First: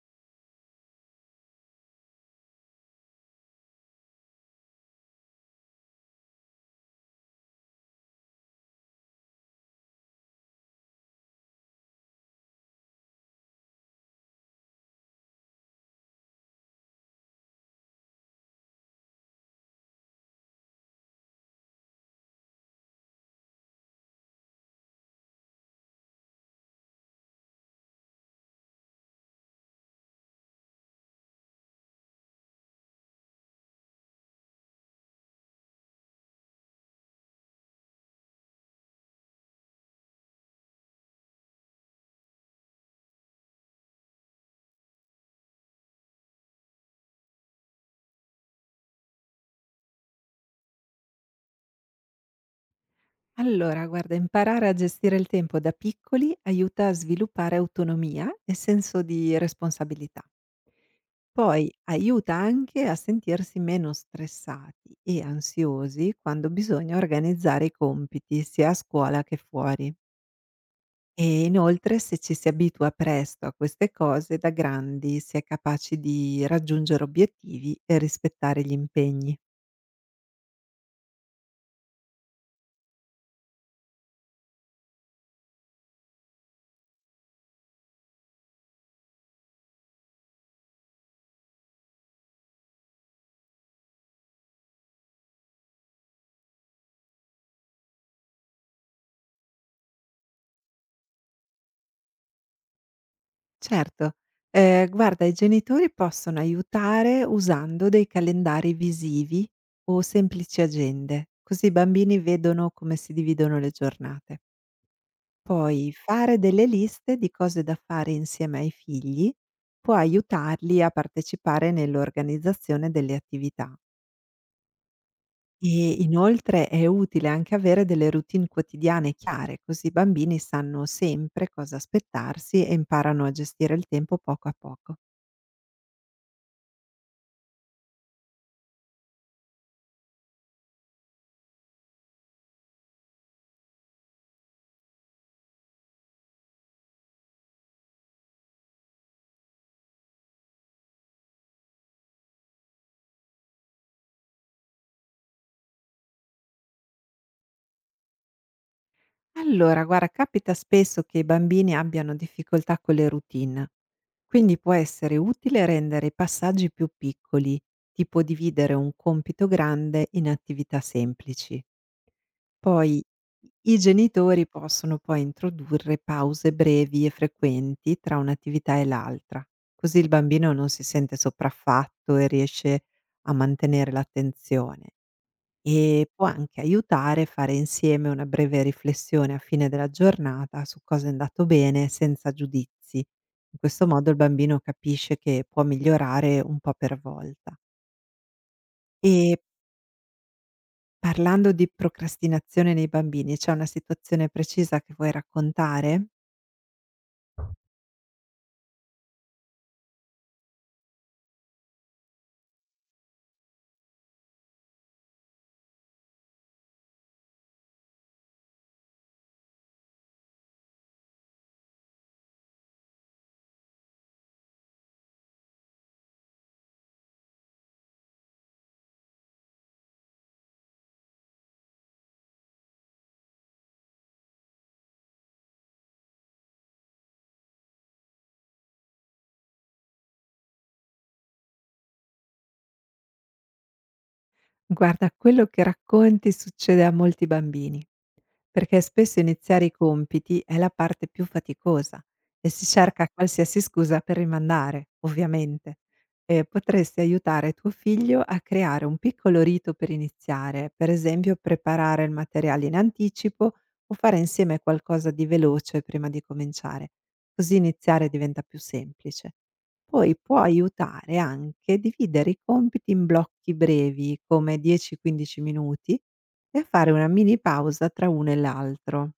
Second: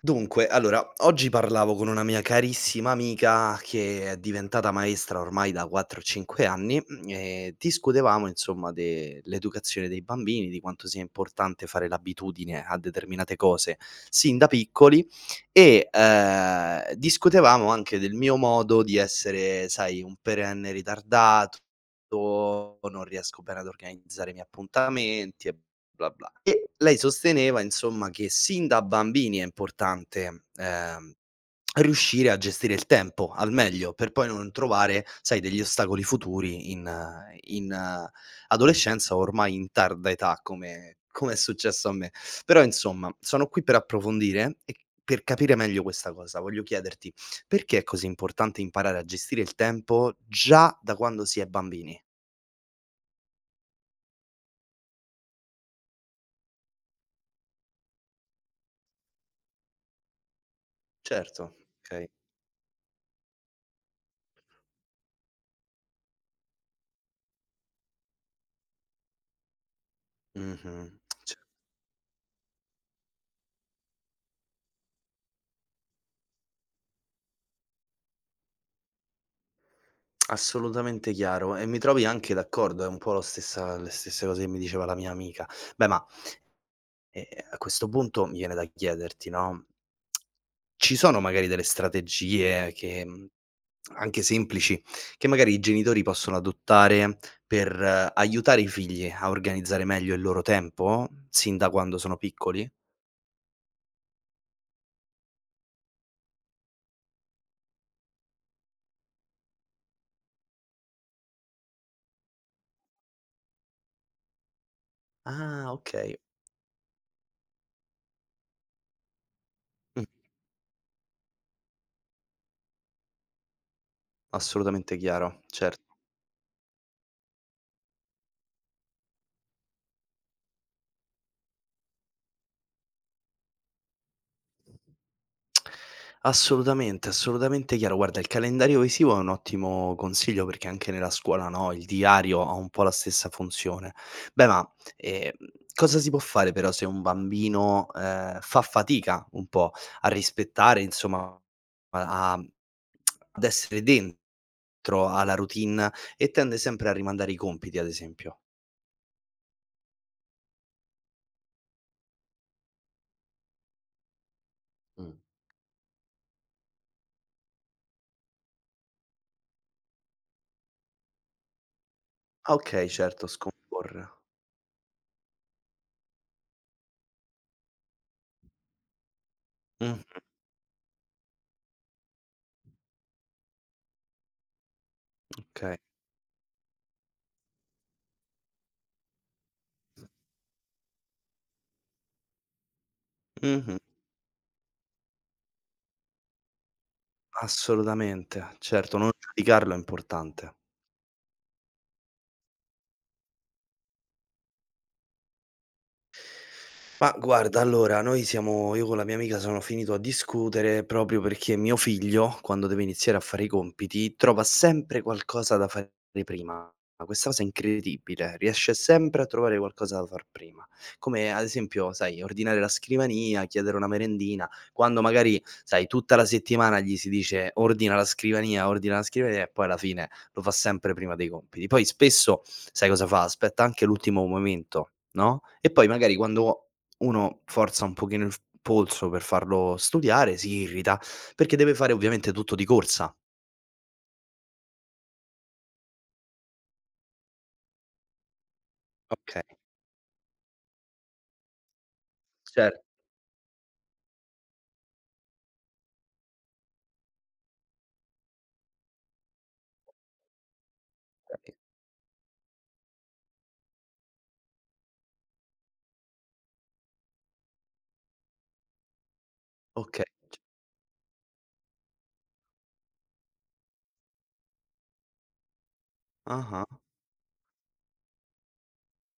Dunque, allora, oggi parlavo con una mia carissima amica che è diventata maestra ormai da 4-5 anni, e discutevamo, insomma, dell'educazione dei bambini, di quanto sia importante fare l'abitudine a determinate cose sin da piccoli e discutevamo anche del mio modo di essere, sai, un perenne ritardato, non riesco bene ad organizzare i miei appuntamenti e bla, bla. E lei sosteneva insomma che sin da bambini è importante, riuscire a gestire il tempo al meglio per poi non trovare, sai, degli ostacoli futuri in adolescenza o ormai in tarda età come è successo a me. Però insomma, sono qui per approfondire e per capire meglio questa cosa. Voglio chiederti: perché è così importante imparare a gestire il tempo già da quando si è bambini? Allora, guarda, imparare a gestire il tempo da piccoli aiuta a sviluppare autonomia e senso di responsabilità. Certo, Poi okay. aiuta anche a sentirsi meno stressati e ansiosi quando bisogna organizzare i compiti sia a scuola che fuori. Mh-mh. Cioè, E inoltre, se ci si abitua presto a queste cose, da grandi si è capaci di raggiungere obiettivi e rispettare gli impegni. assolutamente chiaro e mi trovi anche d'accordo, è un po' lo stessa le stesse cose che mi diceva la mia amica. Beh, ma, ehm, a questo punto mi viene da chiederti, no, ci sono magari delle strategie che, anche semplici, che magari i genitori possono adottare per aiutare i figli a organizzare meglio il loro tempo, sin da quando sono piccoli? Certo. Guarda, i genitori possono aiutare usando dei calendari visivi o semplici agende, così i bambini vedono come si dividono le giornate. Ah, Poi okay. fare delle liste di cose da fare insieme ai figli può Mh, aiutarli a partecipare nell'organizzazione delle attività. assolutamente chiaro, cer E inoltre è utile anche avere delle routine quotidiane chiare, così i bambini sanno sempre cosa aspettarsi e imparano a gestire il tempo poco a poco. Assolutamente, assolutamente chiaro. Guarda, il calendario visivo è un ottimo consiglio perché anche nella scuola, no, il diario ha un po' la stessa funzione. Beh, ma, ehm, cosa si può fare però se un bambino, fa fatica un po' a rispettare, insomma, a ad essere dentro alla routine e tende sempre a rimandare i compiti, ad esempio? Allora, guarda, capita spesso che i bambini abbiano difficoltà con le routine, quindi può Mh. essere utile rendere i passaggi più piccoli, tipo dividere un compito grande in attività semplici. Ah, okay, Poi certo, i scomporre. genitori possono poi introdurre pause brevi e frequenti tra un'attività e l'altra, così Mh, il bambino non si sente sopraffatto e riesce a mantenere l'attenzione. okay. E può anche aiutare a fare insieme una breve riflessione a fine della giornata su cosa è andato bene senza giudizi. In Mh-mh. questo modo il bambino capisce che può migliorare un po' per volta. Assolutamente, certo, non E giudicarlo è importante. parlando di procrastinazione nei bambini, c'è una situazione precisa che vuoi raccontare? Ma guarda, allora, noi siamo io con la mia amica sono finito a discutere proprio perché mio figlio, quando deve iniziare a fare i compiti, trova sempre qualcosa da fare prima. Questa cosa è incredibile, riesce sempre a trovare qualcosa da far prima. Come ad esempio, sai, ordinare la scrivania, chiedere una merendina, quando magari, sai, tutta la settimana gli si dice ordina la scrivania e poi alla fine lo fa sempre prima dei compiti. Poi spesso, sai cosa fa? Aspetta anche l'ultimo momento, no, e poi magari quando uno forza un pochino il f polso per farlo studiare, si irrita, perché deve fare ovviamente tutto di corsa. Guarda, quello che racconti succede a molti bambini. Perché spesso Okay, iniziare i compiti è la parte più faticosa e si certo, cerca qualsiasi scusa per rimandare, ovviamente. Potresti aiutare tuo figlio a creare un piccolo rito per iniziare, per esempio capito. preparare il materiale in anticipo o fare insieme qualcosa di veloce prima di cominciare. Così iniziare diventa più semplice. Okay. Poi può aiutare anche dividere i compiti in blocchi brevi, come 10-15 minuti, e a Ah-ah, fare una mini pausa tra uno e l'altro.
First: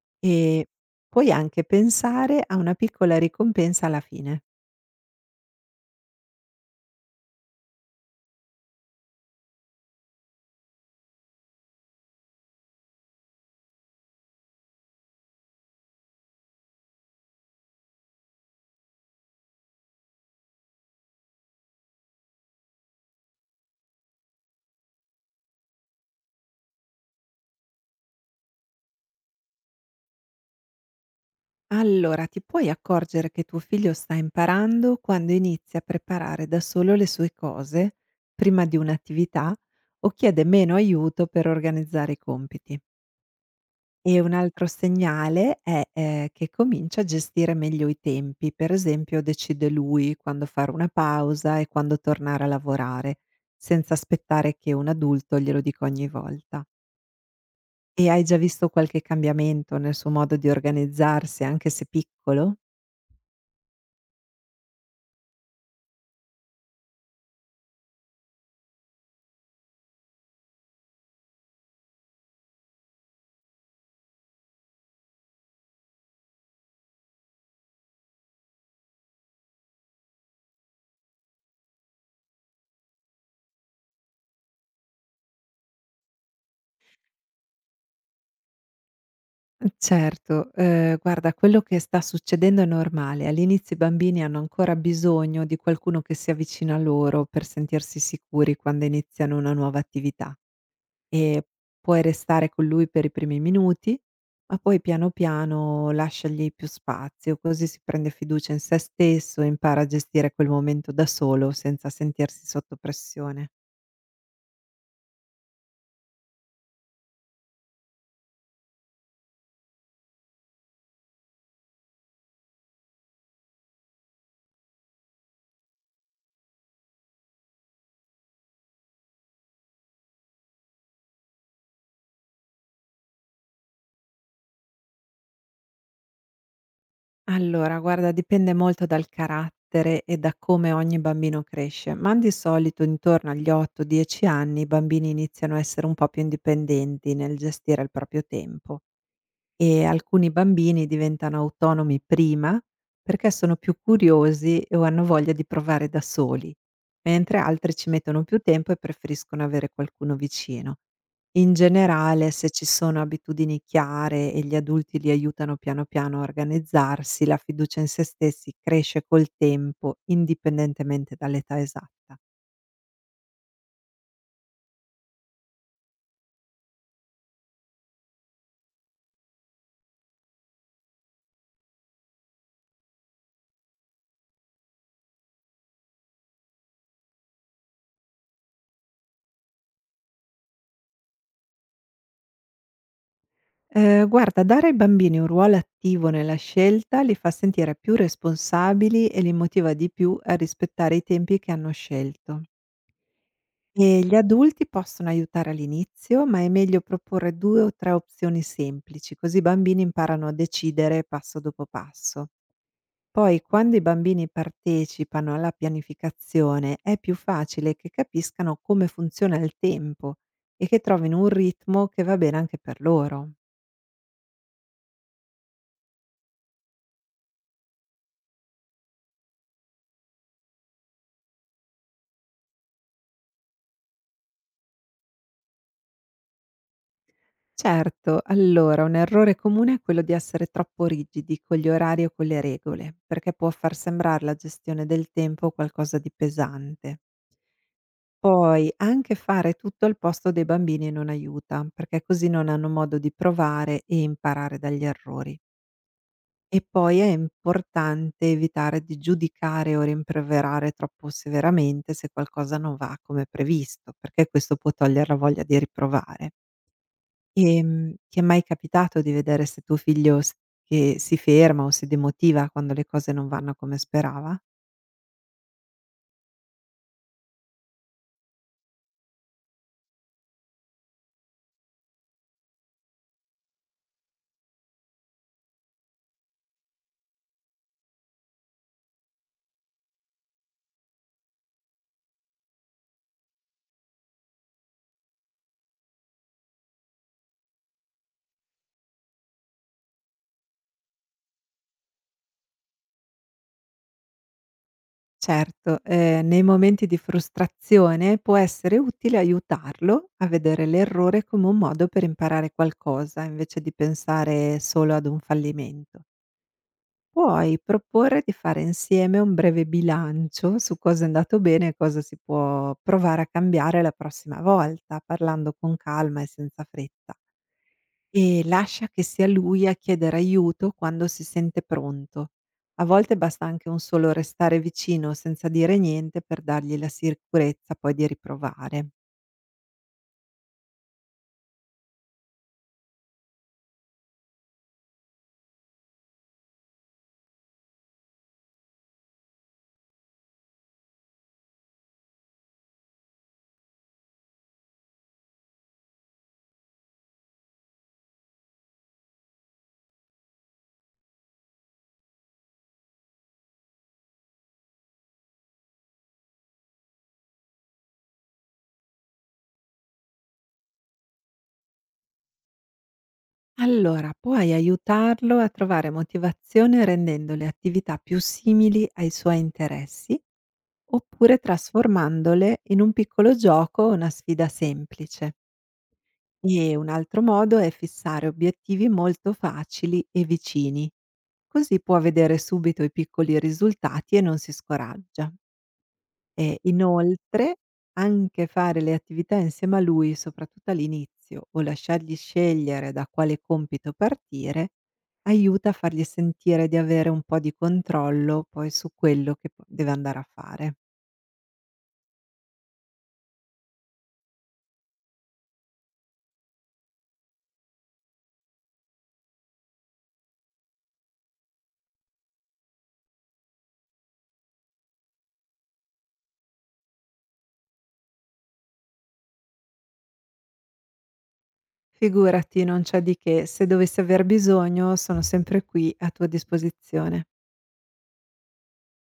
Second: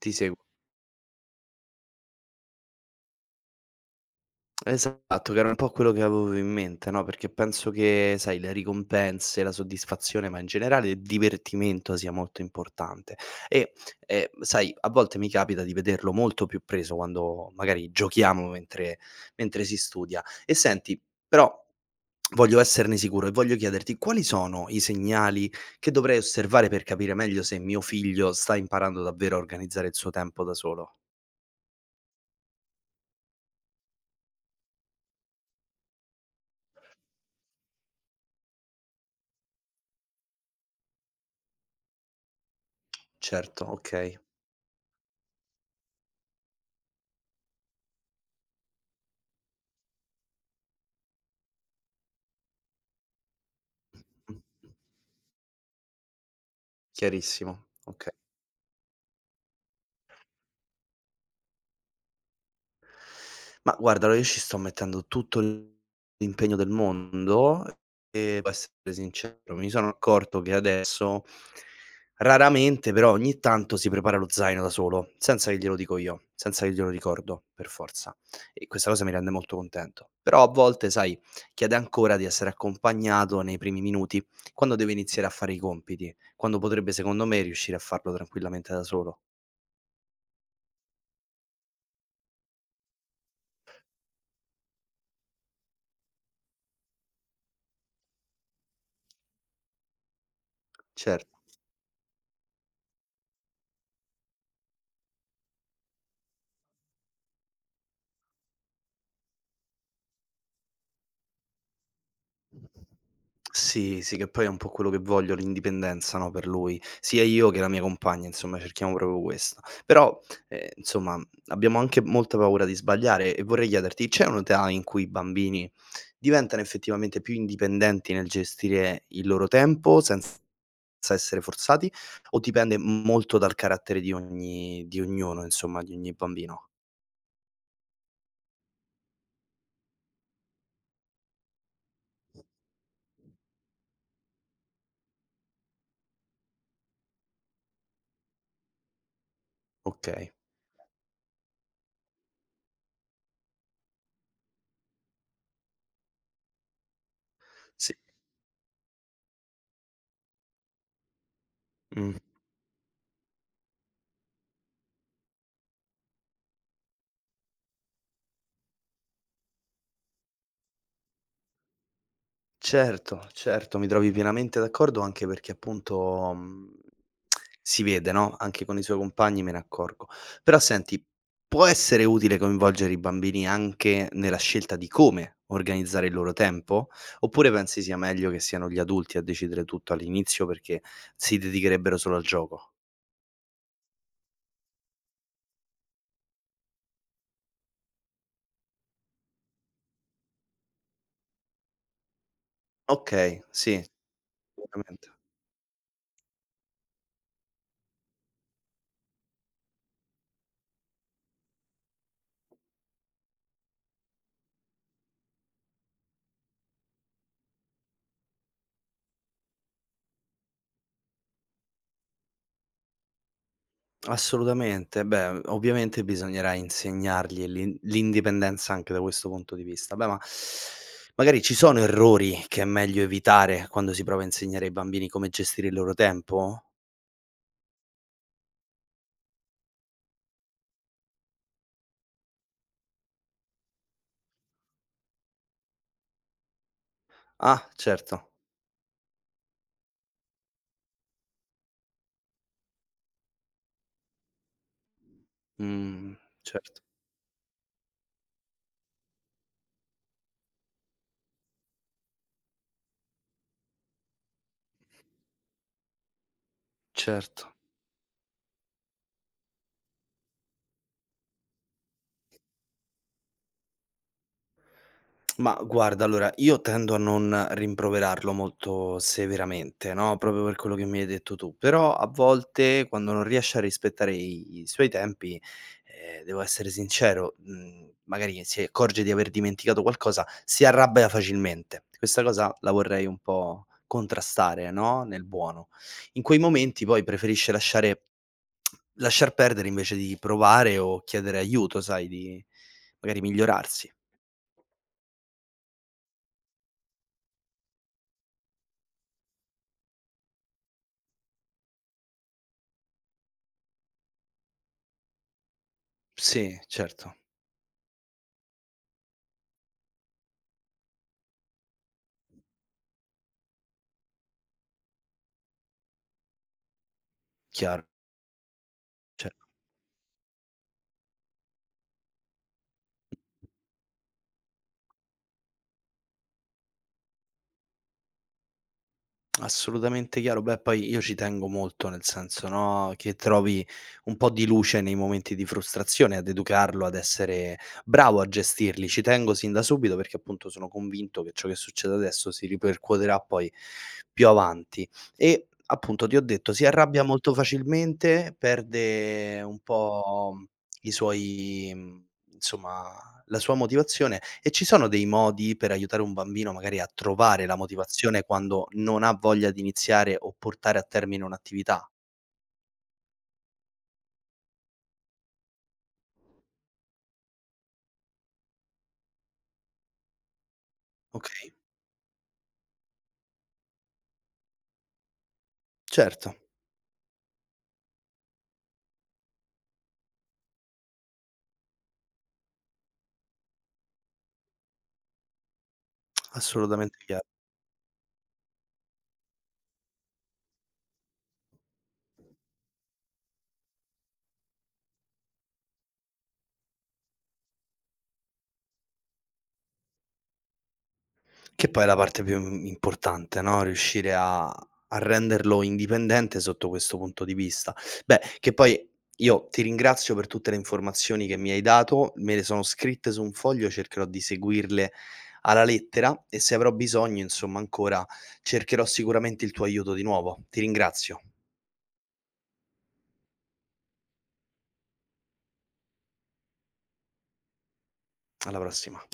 ti seguo. E puoi anche pensare a una piccola ricompensa alla fine. Esatto, che era un po' quello che avevo in mente, no, perché penso che, sai, le ricompense, la soddisfazione, ma in generale il divertimento sia molto importante. E, sai, a volte mi capita di vederlo molto più preso quando magari giochiamo mentre si studia. E senti, però voglio esserne sicuro e voglio chiederti quali sono i segnali che dovrei osservare per capire meglio se mio figlio sta imparando davvero a organizzare il suo tempo da solo? Allora, ti puoi accorgere che tuo figlio sta imparando quando inizia a preparare da solo le sue cose prima di un'attività o chiede meno aiuto per organizzare i compiti. Certo, E okay. un altro segnale è, che comincia a gestire meglio i tempi, per esempio decide lui quando fare una pausa e quando tornare a lavorare, senza aspettare Mh. che un adulto glielo dica ogni volta. Chiarissimo, E okay. hai già visto qualche cambiamento nel suo modo di organizzarsi, anche se piccolo? Ma guarda, allora io ci sto mettendo tutto l'impegno del mondo e devo essere sincero, mi sono accorto che adesso raramente, però ogni tanto si prepara lo zaino da solo, senza che glielo dico io, senza che glielo ricordo per forza e questa cosa mi rende molto contento. Però a volte, sai, chiede ancora di essere accompagnato nei primi minuti, quando deve iniziare a fare i compiti, quando potrebbe secondo me riuscire a farlo tranquillamente da solo. Certo, guarda, quello che sta succedendo è normale. All'inizio i bambini hanno ancora bisogno di qualcuno che sia vicino a loro per sentirsi sicuri quando iniziano una nuova attività. Cer Ehm, Puoi restare con lui per i primi minuti, ma poi piano piano lasciagli più spazio, così si prende fiducia in sé stesso e impara a gestire quel momento da solo senza sentirsi sotto pressione. Sì, sì, che poi è un po' quello che voglio, l'indipendenza, no, per lui. Sia io che la mia compagna, insomma, cerchiamo proprio questo. Però, insomma, abbiamo anche molta paura di sbagliare e vorrei chiederti: c'è un'età in cui i bambini diventano effettivamente più indipendenti nel gestire il loro tempo senza essere forzati, o dipende molto dal carattere di ognuno, insomma, di ogni bambino? Allora, guarda, dipende molto dal carattere e da come ogni bambino cresce, ma di solito intorno agli 8, 10 anni i bambini iniziano a essere un po' più indipendenti nel gestire il proprio tempo. E alcuni Okay, bambini diventano autonomi prima perché sono più curiosi o hanno voglia di provare da soli, mentre altri ci sì. mettono più tempo e preferiscono avere qualcuno vicino. In Mh. generale, se ci sono abitudini chiare e gli adulti li aiutano piano piano a organizzarsi, la fiducia in se stessi cresce col tempo, indipendentemente dall'età esatta. Certo, certo, mi trovi pienamente d'accordo anche perché appunto, si vede, no, anche con i suoi compagni me ne accorgo. Però senti, può essere utile coinvolgere i bambini anche nella scelta di come organizzare il loro tempo? Oppure pensi sia meglio che siano gli adulti a decidere tutto all'inizio perché si dedicherebbero solo al gioco? Guarda, dare ai bambini un ruolo attivo nella scelta li fa sentire più responsabili e li motiva di più a rispettare i tempi che hanno scelto. Okay, sì, E gli adulti possono sicuramente. aiutare all'inizio, ma è meglio proporre 2 o 3 opzioni semplici, così i bambini imparano a decidere passo dopo passo. Poi quando i bambini partecipano alla pianificazione, è più facile che capiscano come funziona il tempo e che trovino un ritmo che va bene anche per loro. Assolutamente. Beh, ovviamente bisognerà insegnargli l'indipendenza anche da questo punto di vista. Beh, ma magari ci sono errori che è meglio evitare quando si prova a insegnare ai bambini come gestire il loro tempo? Certo, allora un errore comune è quello di essere troppo rigidi con gli orari o con le regole, perché può far sembrare la gestione del tempo qualcosa di pesante. Ah, certo. Poi anche fare tutto al posto dei bambini non aiuta, perché così non hanno modo di provare e imparare dagli errori. Mh, E certo, poi è importante evitare di giudicare o rimproverare troppo severamente se qualcosa non va come previsto, perché questo può togliere la voglia di riprovare. certo. Ti è mai capitato di vedere se tuo figlio s che si ferma o si demotiva quando le cose non vanno come sperava? Ma guarda, allora io tendo a non rimproverarlo molto severamente, no, proprio per quello che mi hai detto tu, però a volte quando non riesce a rispettare i suoi tempi, devo essere sincero, magari si accorge di aver dimenticato qualcosa, si arrabbia facilmente. Questa cosa la vorrei un po' contrastare, no, nel buono. In quei momenti poi preferisce lasciar perdere invece di provare o chiedere aiuto, sai, di magari migliorarsi. Certo, nei momenti di frustrazione può essere utile aiutarlo a vedere l'errore come un modo per imparare qualcosa, invece di pensare solo ad un fallimento. Sì, certo, Puoi proporre di fare insieme un breve bilancio su cosa è andato bene e cosa si può provare a cambiare la prossima volta, parlando con calma e senza fretta. chiaro, E lascia che sia cioè lui a chiedere aiuto quando si sente pronto. A volte basta anche un solo restare vicino senza dire niente per dargli la sicurezza poi di riprovare. assolutamente chiaro. Beh, poi io ci tengo molto, nel senso, no, che trovi un po' di luce nei momenti di frustrazione, ad educarlo, ad essere bravo a gestirli. Ci tengo sin da subito perché appunto sono convinto che ciò che succede adesso si ripercuoterà poi più avanti. E appunto ti ho detto, si arrabbia molto facilmente, perde un po' i suoi, insomma la sua motivazione e ci sono dei modi per aiutare un bambino magari a trovare la motivazione quando non ha voglia di iniziare o portare a termine un'attività? Allora, puoi aiutarlo a trovare motivazione rendendo le attività più simili ai suoi interessi oppure Okay, trasformandole in un piccolo gioco o una sfida semplice. certo, E un altro modo è fissare obiettivi molto facili e vicini, così può vedere subito i piccoli risultati e non si scoraggia. E assolutamente chiaro. inoltre anche fare le attività insieme a lui, soprattutto all'inizio, o lasciargli scegliere da quale compito partire, aiuta a fargli sentire di avere un po' di controllo poi su quello che deve andare a fare. Che poi è la parte più, importante, no, riuscire a renderlo indipendente sotto questo punto di vista. Beh, che poi io ti ringrazio per tutte le informazioni che mi hai dato, me le sono scritte su un foglio, cercherò di seguirle alla lettera e se avrò bisogno, insomma, ancora cercherò sicuramente il tuo aiuto di nuovo. Ti ringrazio. Figurati, non c'è di che, se dovessi aver bisogno sono sempre qui a tua disposizione. Alla prossima.